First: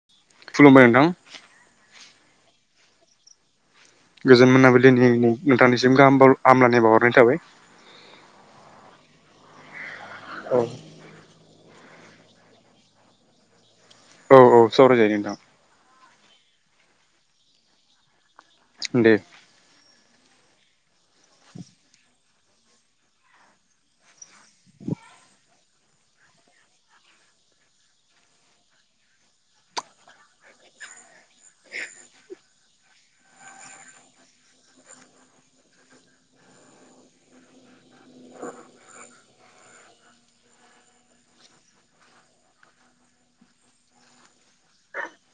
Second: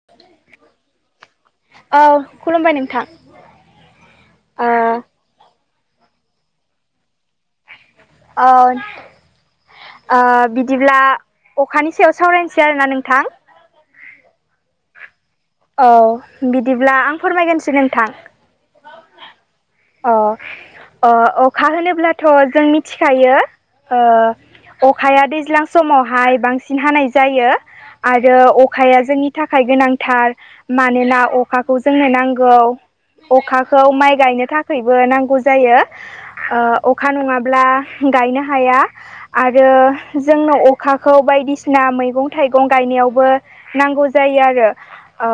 [inaudible] खुलुमबाय नोंथां औ खुलुमबाय नोंथां गोजोन ओ मोनाबिलिनि नो- नोंथांनिसिम गाहाम बाव हामलायनाय बावहरनाय थाबाय ओ ओ औ बिदिब्ला अखानि सायाव सावरायनोसै आरोना नोंथां औ औ सावरायजायो नोंथां औ बिदिब्ला आं फोरमायगोरनोसै नोंथां दे अ अ अखा होनोब्ला थ' जों मिथिखायो ओ अखाया दैज्लां समावहाय बांसिन हानाय जायो आरो अखाया जोंनि थाखाय गोनांथार मानोना अखाखौ जोंनो नांगौ अखाखौ माइ गायनो थाखायबो नांगौ जायो ओ अखा नङाब्ला गायनो हाया आरो जोंनो अखाखौ बायदिसिना मैगं-थाइगं गायनायावबो नांगौ जायो आरो ओ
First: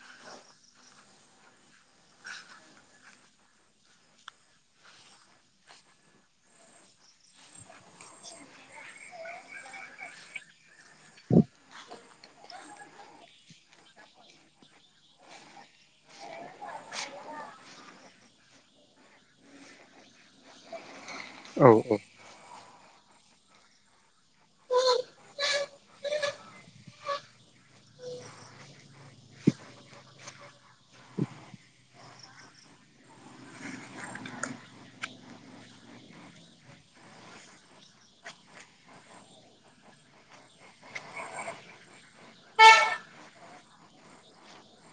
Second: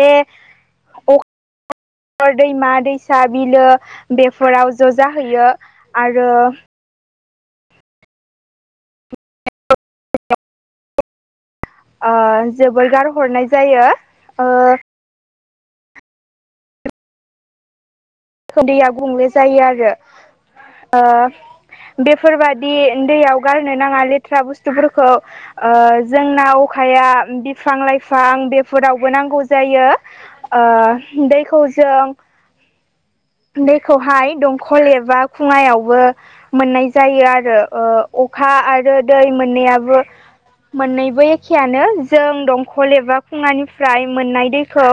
बे फोर दैमा दैसा बिलो बेफोराव ज' जाहैयो आरो ओ जोबोर गारहरनाय जायो ओ थ दैया गुंले जायो आरो ओ औ बेफोर बादि दैयाव गारनो नाङा लेथ्रा बुस्थुफोरखौ ओ जोंना अखाया बिफां लाइफां बेफोरावबो नांगौ जायो ओ दैखौ जों दैखौहाय दंखल एबा खुङायावबो मोननाय जायो आरो ओ अखा आरो दै मोननैयाबो मोननैबो एखेयानो जों दंखल एबा खुङानिफ्राय मोननाय दैखौ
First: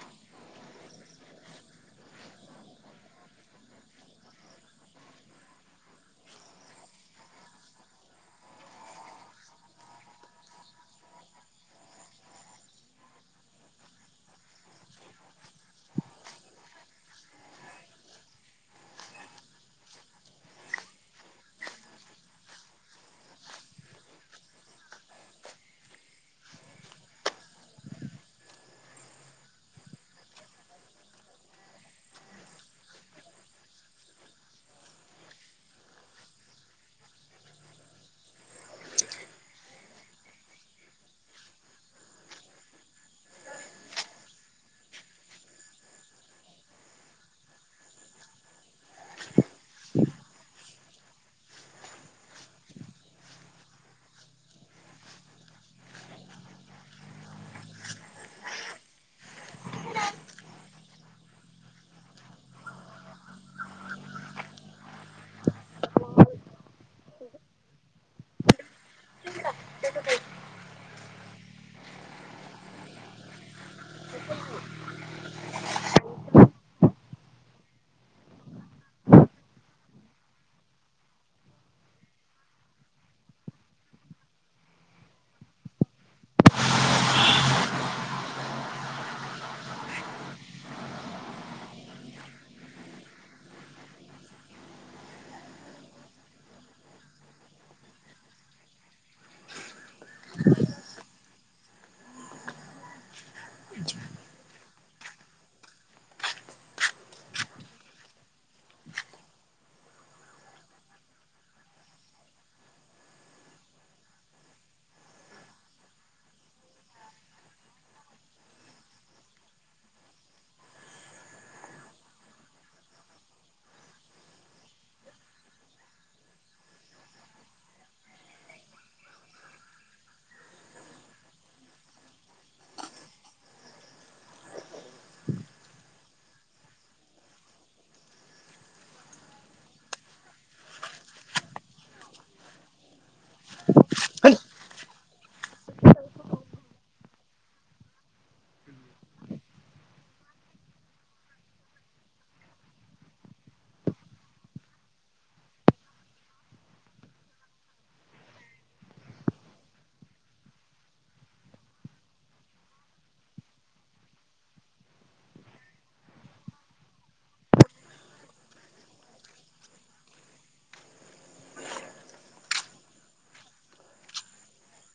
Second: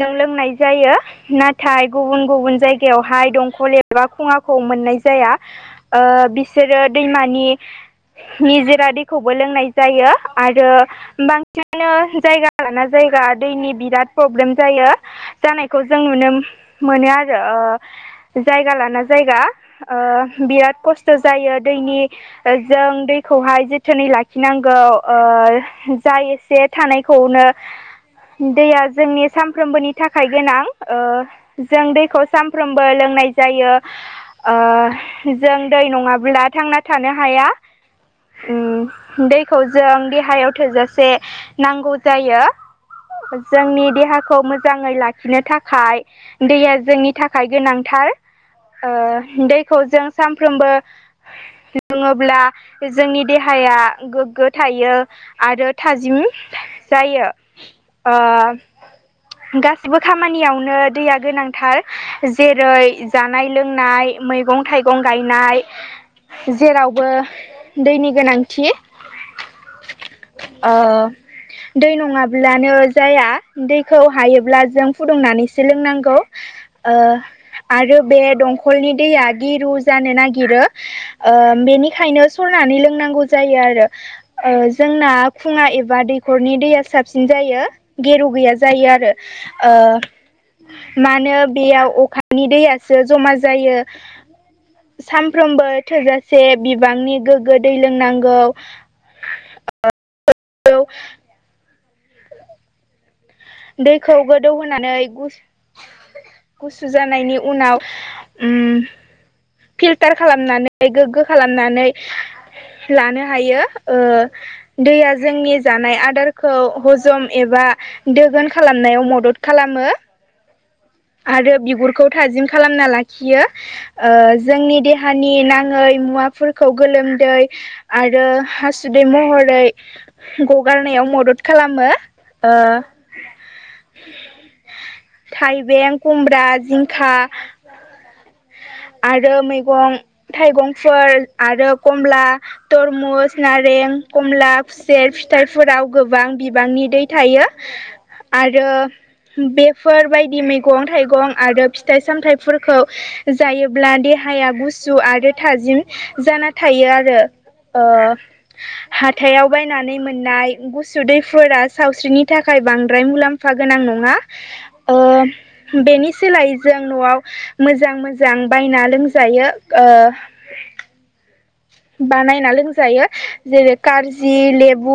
जों लोंनाय जायो नाथाय गुबुन गुबुन जायगायावहाय दंखल एबा खुङाखौ मोननाय जाया बिसोरो दैमानि निजोरा दैखौबो लोंनाय जायो आरो बांसिनानो जायगा लाना जायगा दैनि बिराद प्रब्लेम जायो जानायखौ जों नुनो मोनो आरो जायगा लाना जायगा बिराद खस्थ' जायो दैनि जों दैखौहाय जोथोनै लाखिनांगौ ओ जा एसे थानायखौनो दैया जोंनि सानफ्रोमबोनि थाखाय गोनां ओ जों दै खौ सानफ्रोमबो लोंनाय जायो ओ जों दै नङाब्ला थांना थानो हाया ओम दैखौ जों देहायाव थोजासे नांगौ जायो जोंनि देहाखौ मोजाङै लाखिनो थाखाय दैया जोंनि थाखाय गोनांथार ओ दैखौ जों सामफ्रोमबो लोङोब्ला जोंनि देहाया गोग्गो थायो आरो थाजिम जायो ओ गासिबो खामानियावनो दैया गोनांथार जेरै जानाय लोंनाय मैगं थाइगं गायनाय जेरावबो दैनि गोनांथि ओ दै नङाब्लानो जाया दैखौ हायोब्ला जों फुदुंनानैसो लोंनांगौ आरो बे दंखलनि दैया गिरु जानो नागिरो बेनिखायनो सरनानै लोंनांगौ जायो आरो जोंना खुङा एबा दैखरनि दैया साबसिन जायो गेरु गैया जायो आरो मानो बेयाव अखानि दैयासो जमा जायो सानफ्रोमबो थोजासे बिबांनि गोग्गो दै लोंनांगौ [inaudible] औ दैखौ गोदौ होनानै गुसु गुसु जानायनि उनाव ओम फिल्टार खालामनानै गोग्गो खालामनानै लानो हायो ओ दैया जोंनि जानाय आदारखौ हजम एबा दोगोन खालामनायाव मदद खालामो आरो बिगुरखौ थाजिम खालामना लाखियो ओ जोंनि देहानि नाङै मुवाफोरखौ गोलोमदै आरो हासुदै महरै गगारनायाव मदद खालामो ओ बें कुमब्रा जिंखा आरो मैगं थाइगंफोर आरो कमला तरमुस नारें कमला खुसेर फिथाइफोराव गोबां बिबांनि दै थायो आरो बेफोरबायदि मैगं थाइगं आरो फिथाइ सामथाइफोरखौ जायोब्ला देहाया गुसु आरो थाजिम जाना थायो आरो अ हाथायाव बायनानै मोननाय गुसु दैफोरा सावस्रिनि थाखाय बांद्राय मुलाम्फा फा गोनां नङा बेनि सोलायै जों न'आव मोजां मोजां जां बायना लोंजायो बानायना लोंजायो जेरै कार्जि लेबु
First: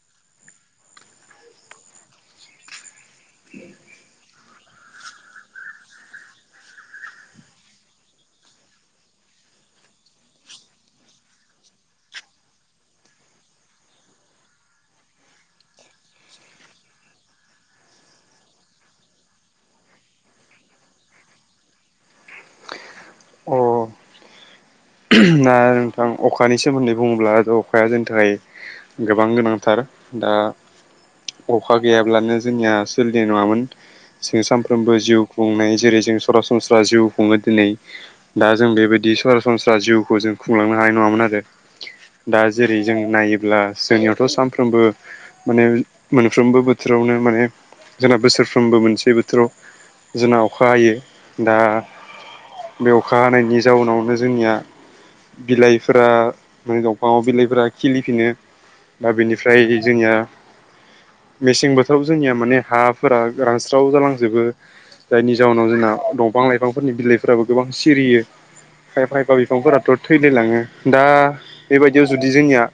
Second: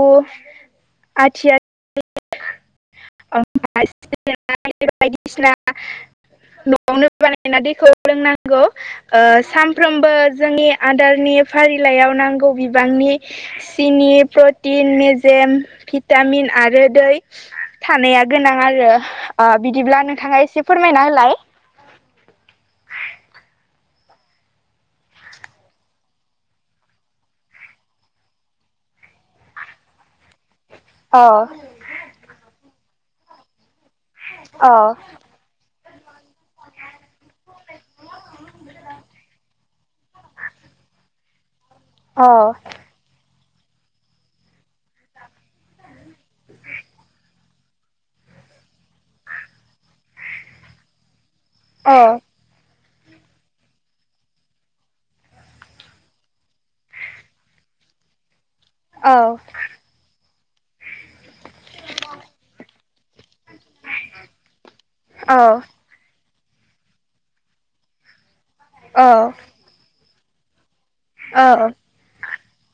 आथिया [unintelligible] बायदिसिना न'आवनो बानायना दैखौ लों नांगौ सानफ्रोमबो जोंनि आदारनि फारिलाइयाव नांगौ बिबांनि सिनि प्रटिन मेजेम भिटामिन आरो दै थानाया गोनां आरो बिदिब्ला नोंथाङा एसे फोरमायना होलाय [unintelligible] दा नोंथां अखानि सोमोन्दै बुङोब्ला थ' अखाया जोंनि थाखाय गोबां गोनांथार दा अ अखा गैयाब्लानो जोंनिया सोलिनाय नङामोन जों औ सानफ्रोमबो जिउ खुंनाय जेरै जों सरासनस्रा जिउ खुङो दिनै दा जों बेबायदि सरासन सनस्रा जिउखौ जों खुंलांनो हानाय नङामोन आरो औ दा जेरै जों नायोब्ला जोंनियावथ' सानफ्रोमबो माने मोनफ्रोमबो बोथोरावनो माने जोंना बोसोरफ्रोमबो मोनसे बोथोराव जोंना अखा हायो दा औ बे अखा हानायनि जाउनावनो जों जोंनिया बिलाइफोरा दंफाङाव बिलाइफोरा खिलिफिनो दा औ बेनिफ्राय जोंनिया मेसें बोथोराव जोंनिया माने हाफोरा रानस्राव जालांजोबो जायनि औ जााहोनाव जोंना दंफां लाइफांफोरनि बिलाइफोराबो गोबां सिरियो औ खायफा खायफा बिफांफोराथ' थैलायलाङो दा औ बेबायदि बेयाव जुदि जोंनिया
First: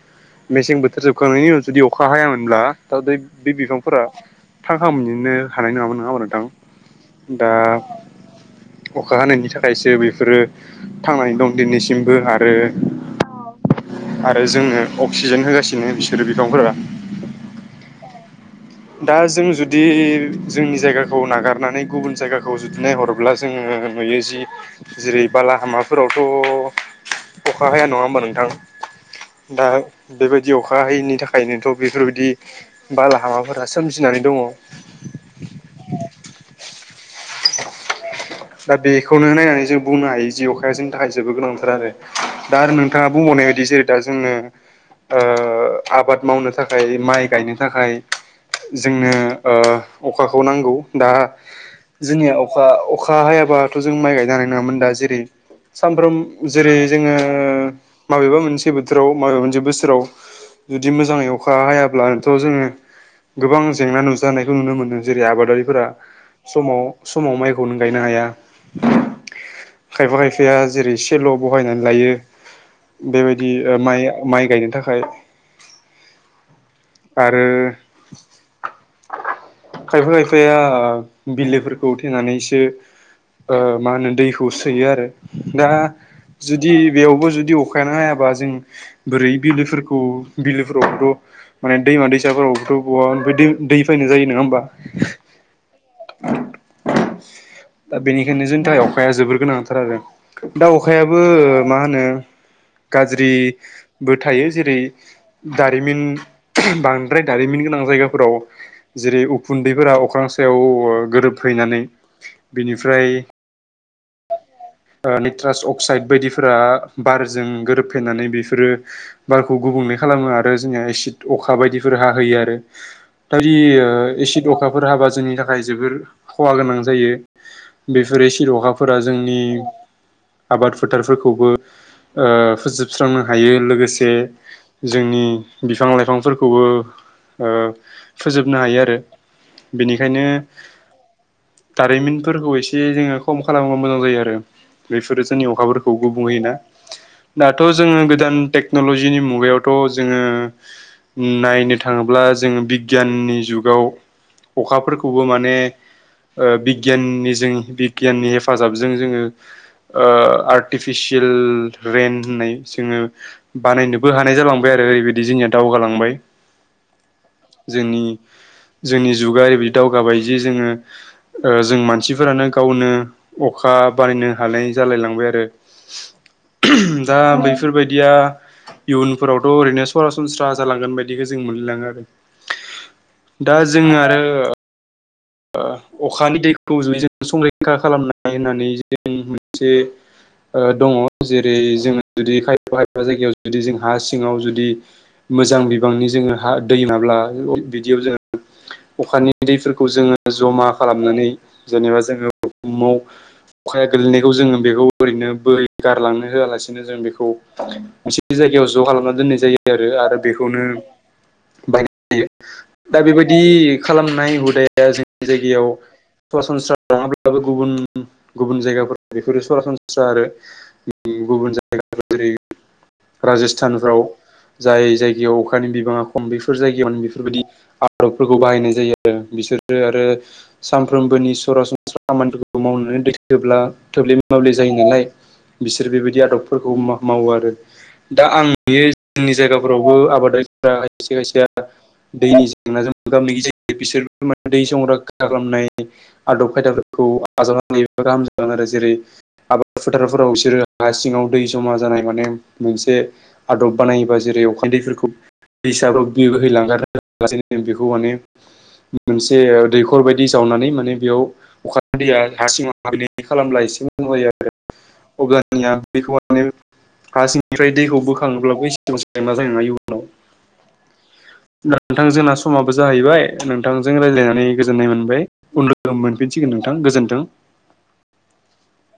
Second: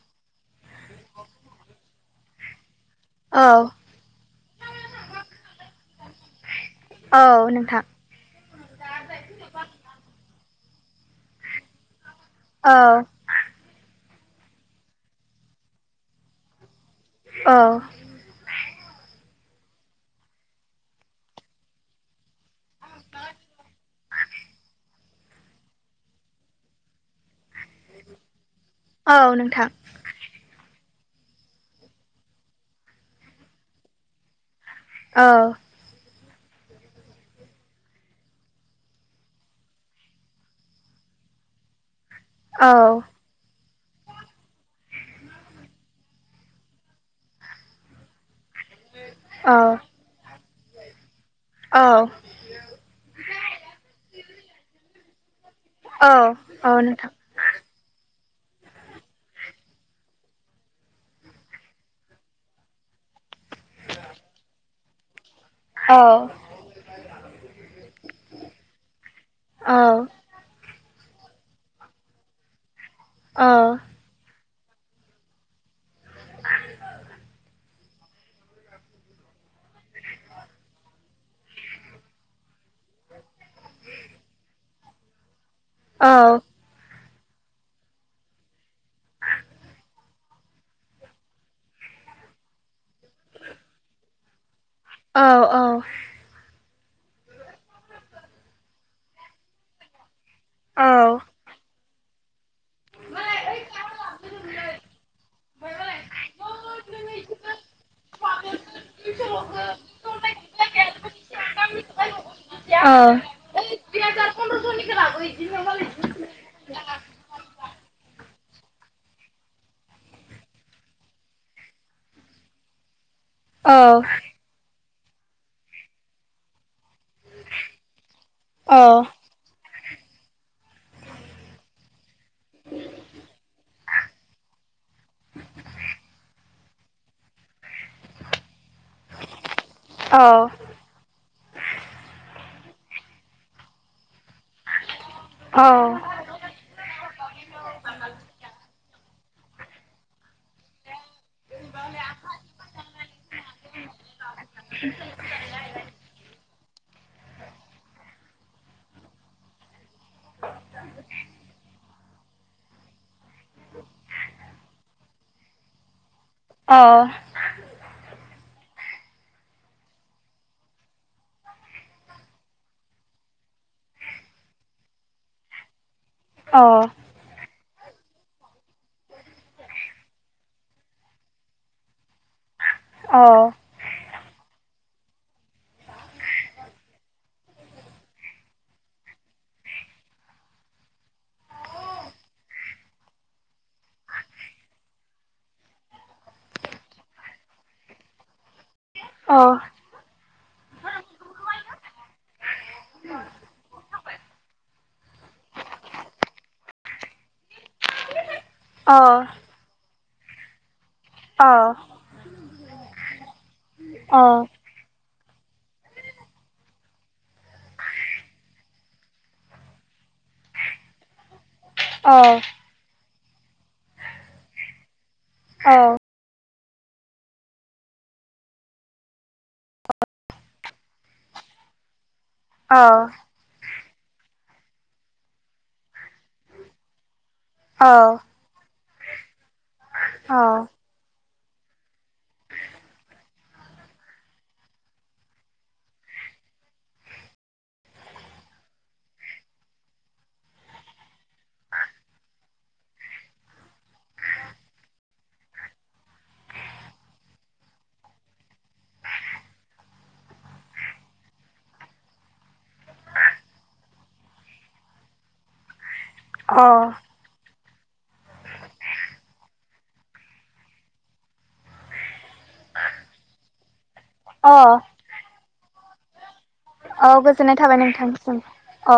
मेसें बोथोर जोबखांनायनि उनाव जुदि अखा हायामोनब्ला दा औ बे बिफांफोरा थांखां फिननोनो हानाय नङा होनबा नोंथां दा औ नोंथां अखा हानायनि थाखायसो बेफोरो थांनानै दं दिनैसिमबो आ रो औ आरो जोंनो अक्सिजेन होगासिनो बिसोरो बिफांफोरा औ दा जों जुदि जोंनि जायगाखौ नागारनानै गुबुन जायगाखौ जुदि नायहर ब्ला जोङो नुयो जि जेरै बालाहामाफोरावथ' अखा हाया नङा होमबा नोंथां औ दा नोंथां बेबायदि अखा हायैनि थाखायनोथ' बेफोरबायदि बाला हामाफोरा सोमजिनानै दङ औ दा बेखौनो नायनानै जों बुंनो हायो जि अखाजोंनि थाखाय जोबोद गोनांथार आरो दा औ आरो नोंथाङा बुंबावनाय बायदि जेरै दा जोङो आबाद मावनो थाखाय माइ गायनो थाखाय जोंनो औ अखाखौ नांगौ दा औ जोंनिया अखा अखा खा हायाबाथ' जों माइ गायनो हानाय नोङामोन दा जेरै औ सामफ्राम औ जेरै नोंथां जोङो माबेबा मोनसे बोथोराव माबा मोनसे बोसोराव जुदि मोजाङै अखा हायाब्लानोथ' जोङो गोबां जेंना नुजानायखौ नुनो मोनो जेरै आबादारि फोरा औ औ समाव समाव मायखौनो गायनो हाया खायफा औ खायफाया जेरै एसेल' बहायनानै लायो बेबायदि माइ माइ गायनो थाखाय आरो खायफा खायफाया ओ बिलोफोरखौ थेनानैसो ओ मा होनो दैखौ सोयो आरो दा जु दि बेयावबो जुदि अखायानो हायाबा जों बोरै बिलोफोरखौ बिलोफोरावबोथ' माने दैमा दैसाफोरावबोथ' बवानिफ्राय दै दै फायनो जायो नोङा होमबा? औ औ दा बेनिखायनो जोंनि थाखाय अखाया जोबोर गोनांथार आरो दा औ अखायाबो ओ मा होनो गाज्रिबो थायो जेरै दारिमिन बांद्राय दारिमिन गोनां जायगाफोराव जेरै उखुन्दैफोरा अख्रां सायाव ओ गोरोबफैनानै औ बिनिफ्राय [inaudible] ओ नेट्रास अक्साइद बायदिफोरा मालाय बारजों गोरोबफ्लेनानै बेफोरो बारखौ गुबुंले खालामो आरो जोंनिया एसिद अखा बायदिफोर हाहोयो आरो दा बि ओ औ एसिड अखाफोर हाबा जोंनि थाखाय जोबोर खहा गोनां जायो। बेफोर एसिड अखाफोरा औ जोंनि आबाद फोथारफोरखौबो ओ फोजोबस्रांनो हायो लोगोसे जोंनि बिफां लाइफांफोरखौबो ओ फोजोबनो हायो आरो। अ बेनिखायनो दारिमिनफोरखौ एसे जोङो खम खालामोबा मोजां जायो आरो बेफोरो जोंनि अखाफोरखौ गुबुं होयोना दाथ' जोङो गोदान टेक्न'लजिनि मुगायावथ' जोङो नायनो थाङोब्ला जोङो बिगियाननि जुगाव अखाफोरखौबो माने ओ बिगियाननि जों बिगियाननि हेफाजाबजों जोङो ओ आर्टिफिसियेल रेन होननाय जोङो बानायनोबो हानाय जालांबाय आरो ओरैबायदि जोंनिया दावगालांबाय अ जोंनि जोंनि जुगा ओरैबायदि दावगाबाय जि जोङो ओ जों मानसिफोरानो गावनो अखा बानायनो हानाय जालाय लांबाय आरो दा बैफोरबायदिया इयुनफोरावथ' ओरैनो सरासनस्रा जालांगोन बायदिखौ जों मोनलाङो आरो दा जोङो आरो ओ अखानि दैखौ जयै जों संरैखा खालामनाय होननानै जों मोनसे [unintelligible] ओ दङ जेरै जोङो जुदि खायफा खायफा जायगायाव जुदि जों हा सिङाव जुदि मोजां बिबांनि जोङो हा दै नाब्ला बिदियाव जोङो अखानि दैफोरखौ जोङो [unintelligible] जमा खालामनानै जेनेबा जोङो [unintelligible] माव अखाया गोलैनायखौ जोङो बेखौ ओरैनो बोहैगारलांनो होआलासिनो जों बेखौ मोनसे जायगायाव ज' खालामना दोननाय जायो आरो आरो बेखौनो बायदि दा बेबायदि खालामनाय हुदा या जोंनि जायगायाव सरासनस्रा नङाब्लाबो गुबुन गुबुन जायगाफोराव बेफोरो सरासनस्रा आरो [unintelligible] गुबुन जायगाफोरा जेरै राजस्थानफ्राव जाय जायगायाव अखानि बिबाङा खम बेफोर जायगायावनो बेफोरबायदि आदबफोरखौ बाहायनाय जायो आरो बिसोरो आरो [unintelligible] सानफ्रोमबोनि सरासनस्रा खामानिफोरखौ मावनानै थोब्ला थोब्ले माब्ले जायो नालाय बिसोर बेबायदि आदबफोरखौ मा मावो आरो। दा आं नुयो जोंनि जायगाफोरावबो आबादारिफोरा खायसे खायसेया [unintelligible] दैनि जेंनाजों मोगा मोगि जायो बिसोर माने दै संरैखा खालामनाय [unintelligible] आदब खायदाफोरखौ आजावनानै बा गाहाम जागोन आरो जेरै आबाद फोथारफोराव इसोरो हा सिङाव दै जमा जानाय माने मोनसे आदब बानायोबा जेरै अखानि दैफोरखौ दैसाबो दै बोहैलांगारनो [unintelligible] बेखौ माने मोनसे दैखर बायदि जावनानै माने बेयाव अखा दैैया हारसिङाव हाबैनायनि खालामब्ला एसे [unintelligible] आरो अब्लानिया बेखौ माने हासिं निफ्राय दैखौ बोखाङोब्लाबो एसेबां जेंना जानाय नङा इयुनाव दा नोंथां जोंना समाबो जाहैबाय नोंथांजों रायलायनानै गोजोननाय मोनबाय उनफोराव लोगो मोन फिनसिगोन नोंथां गोजोनथों गोजोननाय थाबाय नोंथांनिसिम अ